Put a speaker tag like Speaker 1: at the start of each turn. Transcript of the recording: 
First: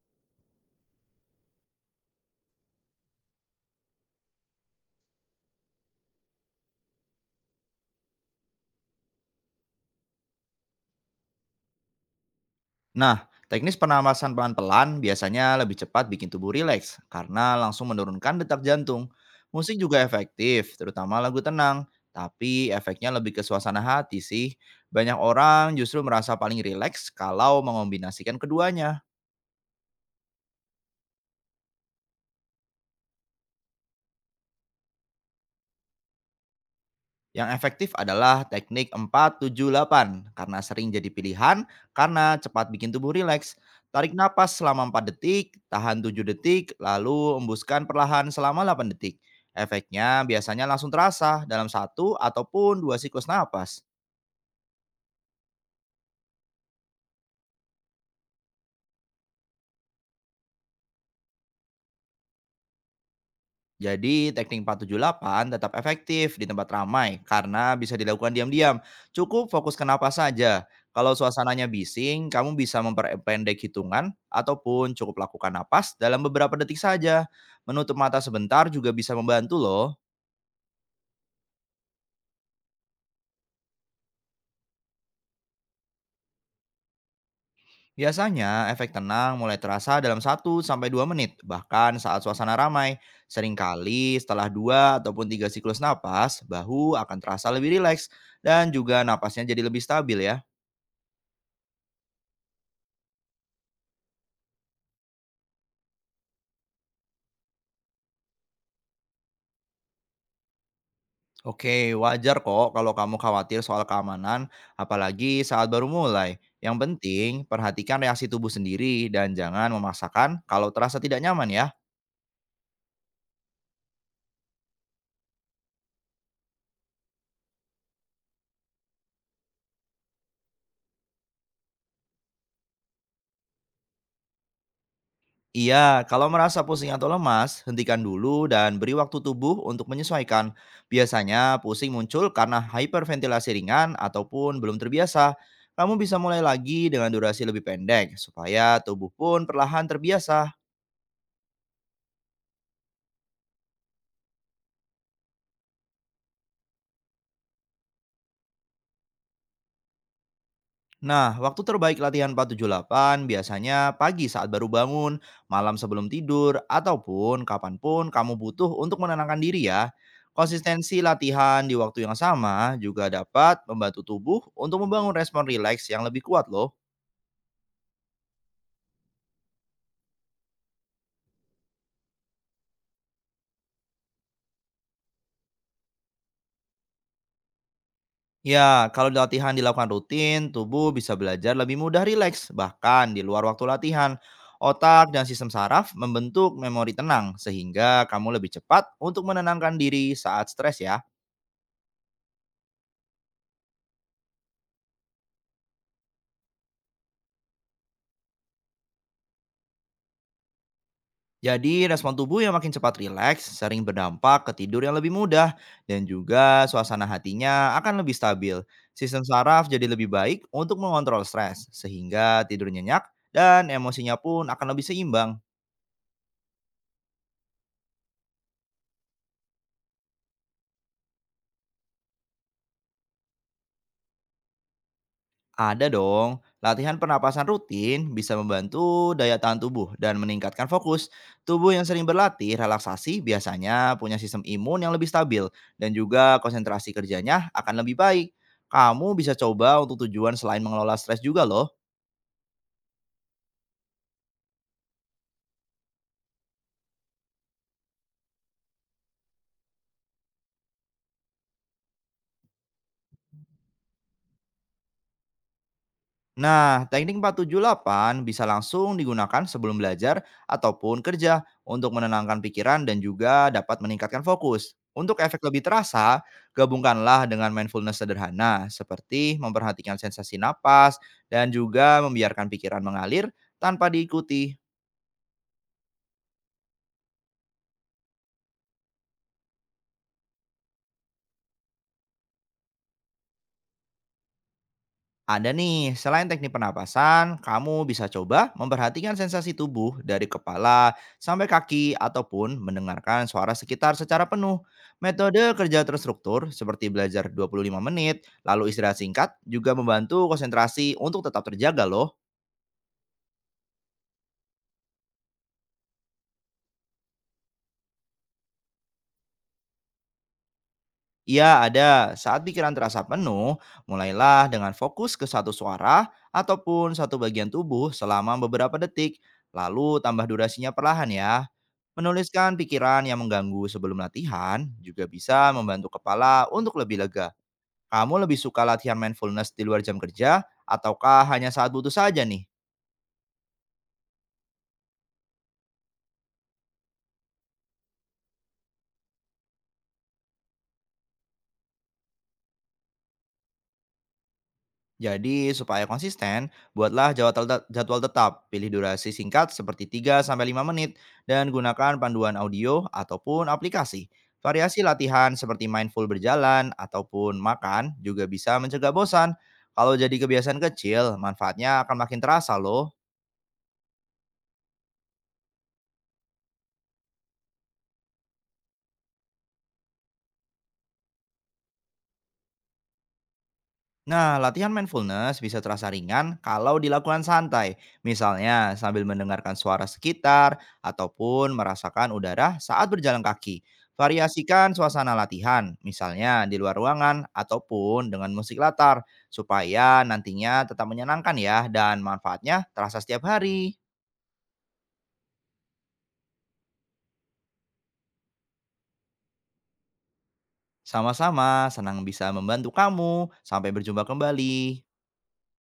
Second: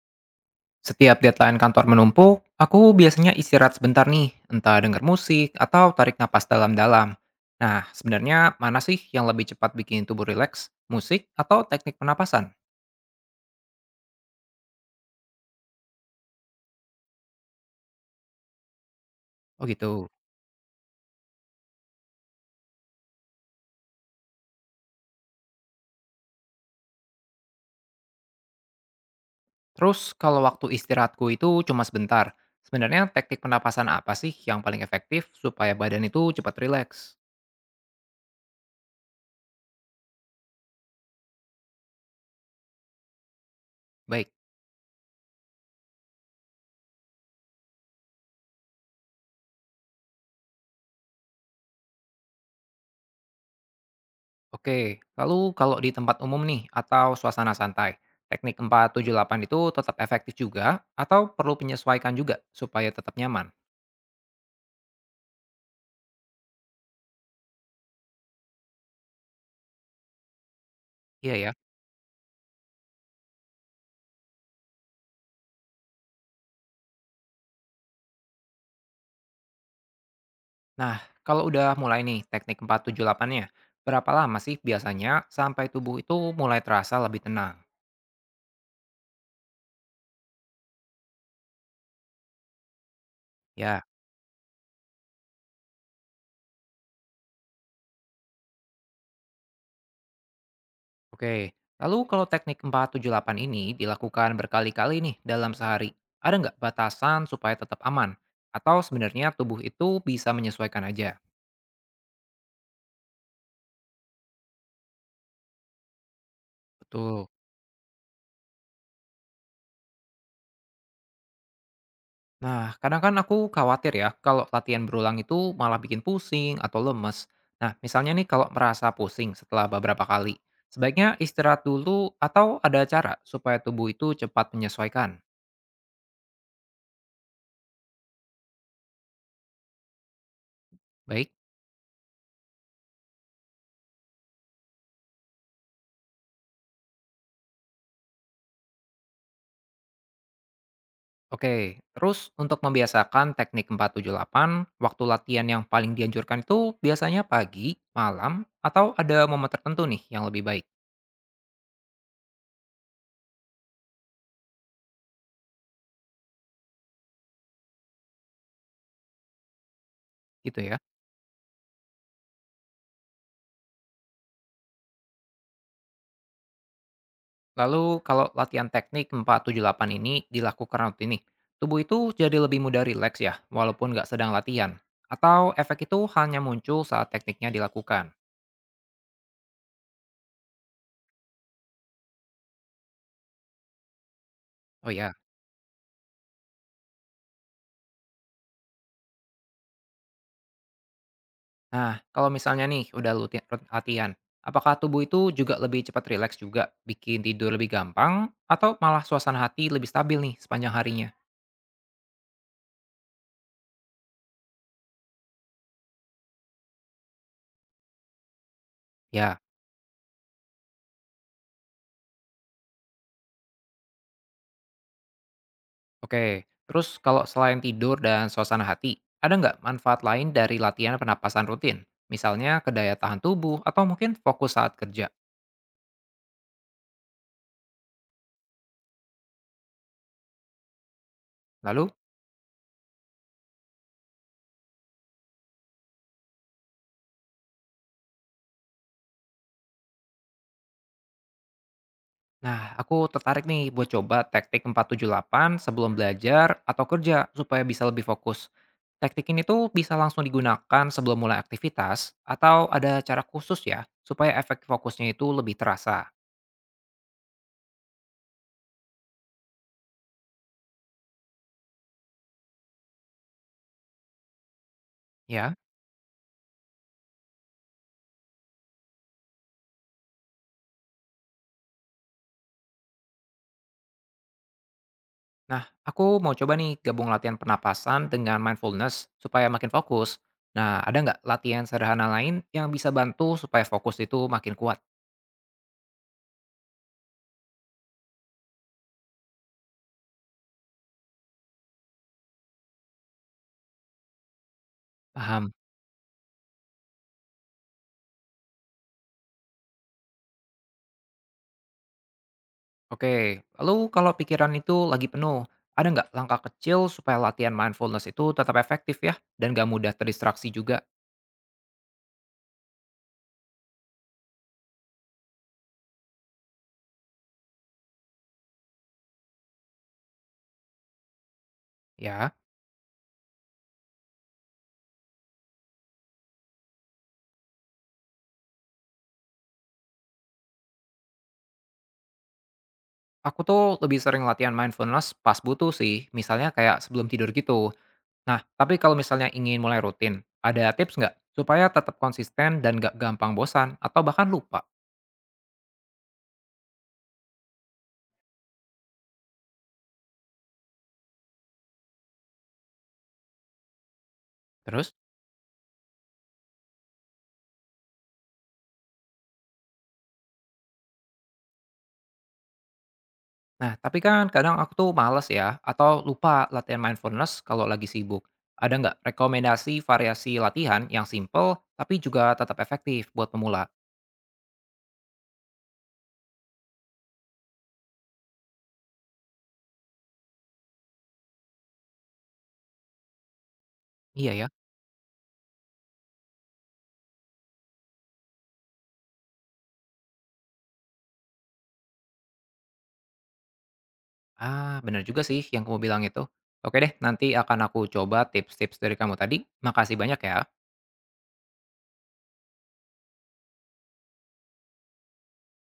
Speaker 1: Setiap deadline kantor menumpuk, aku biasanya istirahat sebentar nih, entah denger musik atau tarik napas dalam-dalam. Nah, sebenarnya mana sih yang lebih cepat bikin tubuh rileks? Musik atau teknik penapasan?
Speaker 2: Nah, teknis pernapasan pelan-pelan biasanya lebih cepat bikin tubuh rileks karena langsung menurunkan detak jantung.
Speaker 1: Oh
Speaker 2: Musik juga
Speaker 1: gitu.
Speaker 2: efektif, terutama lagu tenang, tapi efeknya lebih ke suasana hati sih. Banyak orang justru merasa paling rileks kalau mengombinasikan keduanya.
Speaker 1: Terus kalau waktu istirahatku itu cuma sebentar, sebenarnya teknik penapasan apa sih yang paling efektif supaya badan itu cepat rileks?
Speaker 2: Yang efektif adalah teknik 478 karena sering jadi pilihan karena cepat bikin tubuh rileks. Tarik
Speaker 1: Baik,
Speaker 2: napas selama 4 detik, tahan 7 detik, lalu embuskan perlahan selama 8 detik. Efeknya biasanya langsung terasa dalam satu ataupun dua siklus napas.
Speaker 1: oke. Lalu kalau di tempat umum nih atau suasana santai, teknik 478 itu tetap efektif juga atau perlu penyesuaikan juga supaya tetap nyaman?
Speaker 2: Jadi teknik 478 tetap efektif di tempat ramai karena bisa dilakukan diam-diam. Cukup fokus ke napas saja. Kalau
Speaker 1: Iya ya.
Speaker 2: suasananya bising, kamu bisa memperpendek hitungan ataupun cukup lakukan napas dalam beberapa detik saja. Menutup mata sebentar juga bisa membantu loh.
Speaker 1: Nah, kalau udah mulai nih teknik 478-nya, berapa lama sih biasanya sampai tubuh itu mulai terasa lebih tenang?
Speaker 2: Biasanya efek tenang mulai terasa dalam satu sampai 2 menit, bahkan saat suasana ramai.
Speaker 1: Ya,
Speaker 2: Seringkali setelah 2 ataupun 3 siklus napas, bahu akan terasa lebih rileks dan juga napasnya jadi lebih stabil ya.
Speaker 1: oke. Lalu kalau teknik 478 ini dilakukan berkali-kali nih dalam sehari, ada nggak batasan supaya tetap aman? Atau sebenarnya tubuh itu bisa menyesuaikan aja?
Speaker 2: Oke, wajar kok kalau kamu khawatir soal keamanan, apalagi saat baru mulai. Yang
Speaker 1: Betul.
Speaker 2: penting, perhatikan reaksi tubuh sendiri dan jangan memaksakan kalau terasa tidak nyaman ya.
Speaker 1: Nah, kadang kan aku khawatir ya kalau latihan berulang itu malah bikin pusing atau lemes. Nah, misalnya nih kalau merasa pusing setelah beberapa kali, sebaiknya istirahat dulu atau ada cara supaya tubuh itu cepat menyesuaikan.
Speaker 2: Iya, kalau merasa pusing atau lemas, hentikan dulu dan beri waktu tubuh untuk menyesuaikan.
Speaker 1: Baik,
Speaker 2: Biasanya pusing muncul karena hyperventilasi ringan ataupun belum terbiasa. Kamu bisa mulai lagi dengan durasi lebih pendek supaya tubuh pun perlahan terbiasa.
Speaker 1: oke. Terus untuk membiasakan teknik 478, waktu latihan yang paling dianjurkan itu biasanya pagi, malam, atau ada momen tertentu nih yang lebih baik
Speaker 2: Nah, waktu terbaik latihan 478 biasanya pagi saat baru bangun, malam sebelum tidur, ataupun kapanpun kamu butuh untuk menenangkan diri ya.
Speaker 1: gitu ya.
Speaker 2: Konsistensi latihan di waktu yang sama juga dapat membantu tubuh untuk membangun respon rileks yang lebih kuat loh.
Speaker 1: Lalu kalau latihan teknik 478 ini dilakukan rutin nih, tubuh itu jadi lebih mudah rileks ya, walaupun nggak sedang latihan. Atau efek itu hanya muncul saat tekniknya dilakukan.
Speaker 2: Ya, kalau latihan dilakukan rutin, tubuh bisa belajar lebih mudah rileks, bahkan di luar waktu latihan.
Speaker 1: Oh
Speaker 2: Otak
Speaker 1: ya,
Speaker 2: dan sistem saraf membentuk memori tenang, sehingga kamu lebih cepat untuk menenangkan diri saat stres ya.
Speaker 1: nah, kalau misalnya nih udah latihan, apakah tubuh itu juga lebih cepat rileks juga, bikin tidur lebih gampang, atau malah suasana hati lebih stabil nih sepanjang harinya?
Speaker 2: Jadi respon tubuh yang makin cepat rileks sering berdampak ke tidur yang lebih mudah dan juga suasana hatinya akan lebih stabil. Sistem
Speaker 1: Ya,
Speaker 2: saraf jadi lebih baik untuk mengontrol stres sehingga tidur nyenyak dan emosinya pun akan lebih seimbang.
Speaker 1: oke, terus kalau selain tidur dan suasana hati, ada nggak manfaat lain dari latihan pernapasan rutin? Misalnya ke daya tahan tubuh atau mungkin fokus saat kerja.
Speaker 2: Ada dong. Latihan pernapasan rutin bisa membantu daya tahan tubuh dan meningkatkan fokus. Tubuh yang
Speaker 1: Lalu,
Speaker 2: sering berlatih relaksasi biasanya punya sistem imun yang lebih stabil dan juga konsentrasi kerjanya akan lebih baik. Kamu bisa coba untuk tujuan selain mengelola stres juga loh.
Speaker 1: nah aku tertarik nih buat coba teknik 478 sebelum belajar atau kerja supaya bisa lebih fokus. Teknik ini tuh bisa langsung digunakan sebelum mulai aktivitas atau ada cara khusus ya supaya efek fokusnya itu lebih terasa,
Speaker 2: Nah, teknik 478 bisa langsung digunakan sebelum belajar ataupun kerja untuk menenangkan pikiran dan juga dapat meningkatkan fokus. Untuk efek
Speaker 1: ya?
Speaker 2: lebih terasa, gabungkanlah dengan mindfulness sederhana seperti memperhatikan sensasi napas dan juga membiarkan pikiran mengalir tanpa diikuti.
Speaker 1: Nah, aku mau coba nih gabung latihan pernapasan dengan mindfulness supaya makin fokus. Nah, ada nggak latihan sederhana lain yang bisa bantu supaya fokus itu makin kuat?
Speaker 2: Ada nih, selain teknik pernapasan, kamu bisa coba memperhatikan sensasi tubuh dari kepala sampai kaki ataupun mendengarkan suara sekitar secara penuh.
Speaker 1: Paham.
Speaker 2: Metode kerja terstruktur seperti belajar 25 menit, lalu istirahat singkat juga membantu konsentrasi untuk tetap terjaga loh.
Speaker 1: Oke, lalu kalau pikiran itu lagi penuh, ada nggak langkah kecil supaya latihan mindfulness itu tetap efektif ya dan nggak mudah terdistraksi juga?
Speaker 2: Iya, ada. Saat pikiran terasa penuh, mulailah dengan fokus ke satu suara ataupun satu bagian tubuh selama beberapa detik, lalu tambah durasinya perlahan ya.
Speaker 1: Ya,
Speaker 2: Menuliskan pikiran yang mengganggu sebelum latihan juga bisa membantu kepala untuk lebih lega. Kamu lebih suka latihan mindfulness di luar jam kerja ataukah hanya saat butuh saja nih?
Speaker 1: aku tuh lebih sering latihan mindfulness pas butuh sih, misalnya kayak sebelum tidur gitu. Nah, tapi kalau misalnya ingin mulai rutin, ada tips nggak supaya tetap konsisten dan nggak gampang bosan atau bahkan lupa?
Speaker 2: Jadi, supaya konsisten, buatlah jadwal, jadwal tetap. Pilih durasi singkat seperti 3 sampai 5 menit dan gunakan panduan audio ataupun aplikasi. Variasi
Speaker 1: Terus,
Speaker 2: latihan seperti mindful berjalan ataupun makan juga bisa mencegah bosan. Kalau jadi kebiasaan kecil, manfaatnya akan makin terasa loh.
Speaker 1: nah, tapi kan kadang aku tuh males ya atau lupa latihan mindfulness kalau lagi sibuk. Ada nggak rekomendasi variasi latihan yang simple tapi juga tetap efektif buat pemula?
Speaker 2: Nah, latihan mindfulness bisa terasa ringan kalau dilakukan santai, misalnya sambil mendengarkan suara sekitar ataupun merasakan udara saat berjalan kaki.
Speaker 1: Iya ya.
Speaker 2: Variasikan suasana latihan, misalnya di luar ruangan ataupun dengan musik latar, supaya nantinya tetap menyenangkan ya dan manfaatnya terasa setiap hari.
Speaker 1: Ah, bener juga sih yang kamu bilang itu. Oke deh, nanti akan aku coba tips-tips dari kamu tadi. Makasih banyak ya.
Speaker 2: Sama-sama, senang bisa membantu kamu. Sampai berjumpa kembali.